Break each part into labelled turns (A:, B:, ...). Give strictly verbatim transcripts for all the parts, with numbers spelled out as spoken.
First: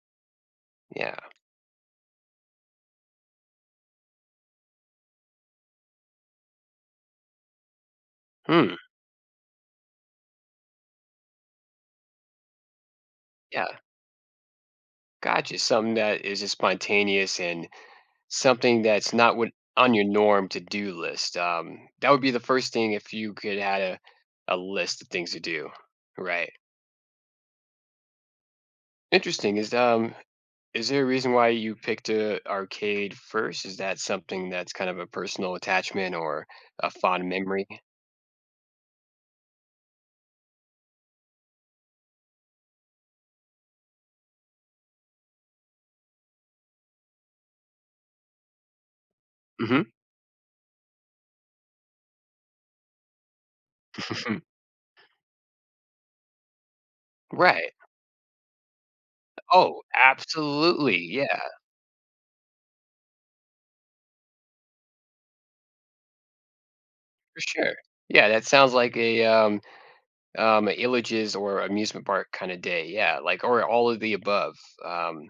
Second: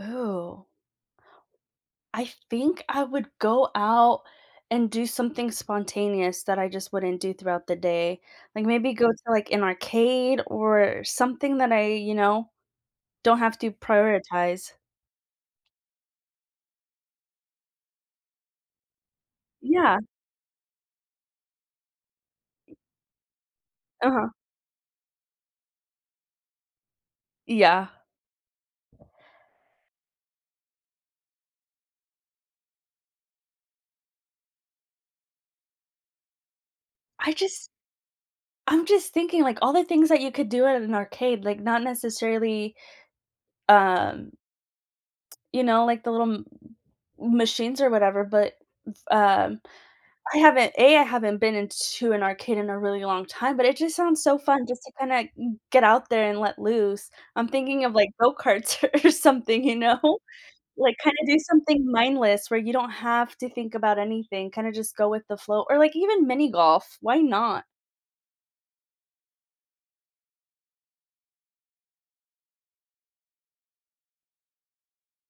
A: Ooh.
B: Yeah.
A: I think I would go out and do something spontaneous that I just wouldn't do throughout the day, like,
B: Hmm.
A: maybe go to, like, an arcade or something that I, you know, don't have to
B: Yeah.
A: prioritize.
B: Gotcha, something that is as spontaneous and something that's not what on
A: Yeah.
B: your norm to-do list. Um, that would be the first thing if you could add a
A: Uh-huh.
B: a list of things to do, right?
A: Yeah.
B: Interesting, is, um, is there a reason why you picked a arcade first? Is that something that's kind of a personal attachment or, a fond
A: I
B: memory?
A: just I'm just thinking, like, all the things that you could do at an ar arcade, like, not necessarily, um, you know, like the little m m machines or whatever, but, uh,
B: Mhm.
A: I haven't a. I haven't been in to an arcade in a really long time, but it just sounds so fun just to kinda g get out there and let loose. I'm
B: Right.
A: thinking of, like, go-karts or something, you
B: Oh,
A: know? Like,
B: absolutely,
A: kinda do
B: yeah.
A: something mindless where you don't have to think about anything, kinda just go with the flow or, like, even mini golf, why
B: For
A: not?
B: sure. Yeah, that sounds like a, um, um, illages or amusement park kinda day, yeah, like or all of the above, um,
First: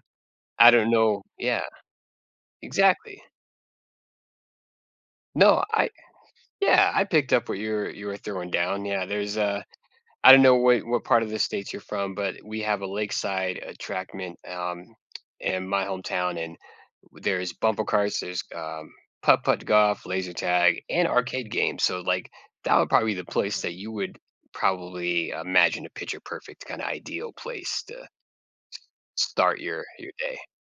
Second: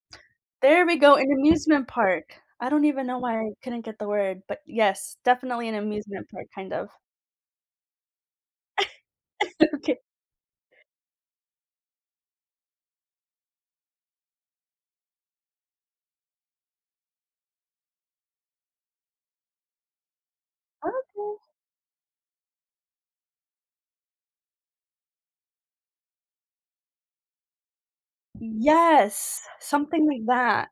B: I
A: There
B: don't
A: we go,
B: know
A: an
B: yeah.
A: amusement park. I don't even know
B: Exactly.
A: why I couldn't get the word, but, yes,
B: No,
A: definitely an
B: I
A: amusement park, kind of.
B: yeah, I picked up what you're you were throwing down, yeah, there's a
A: Okay.
B: I don't know wh what part of the States you're from, but we have a lakeside attractment, um, in my hometown, and w there's bumper cars, there's, um, putt-putt golf, laser tag, and
A: Okay.
B: arcade games, so, like, that would, probably, be the place that you would, probably, imagine a picture perfect, kinda, ideal place to s
A: Yes,
B: start your
A: something
B: your
A: like
B: day.
A: that.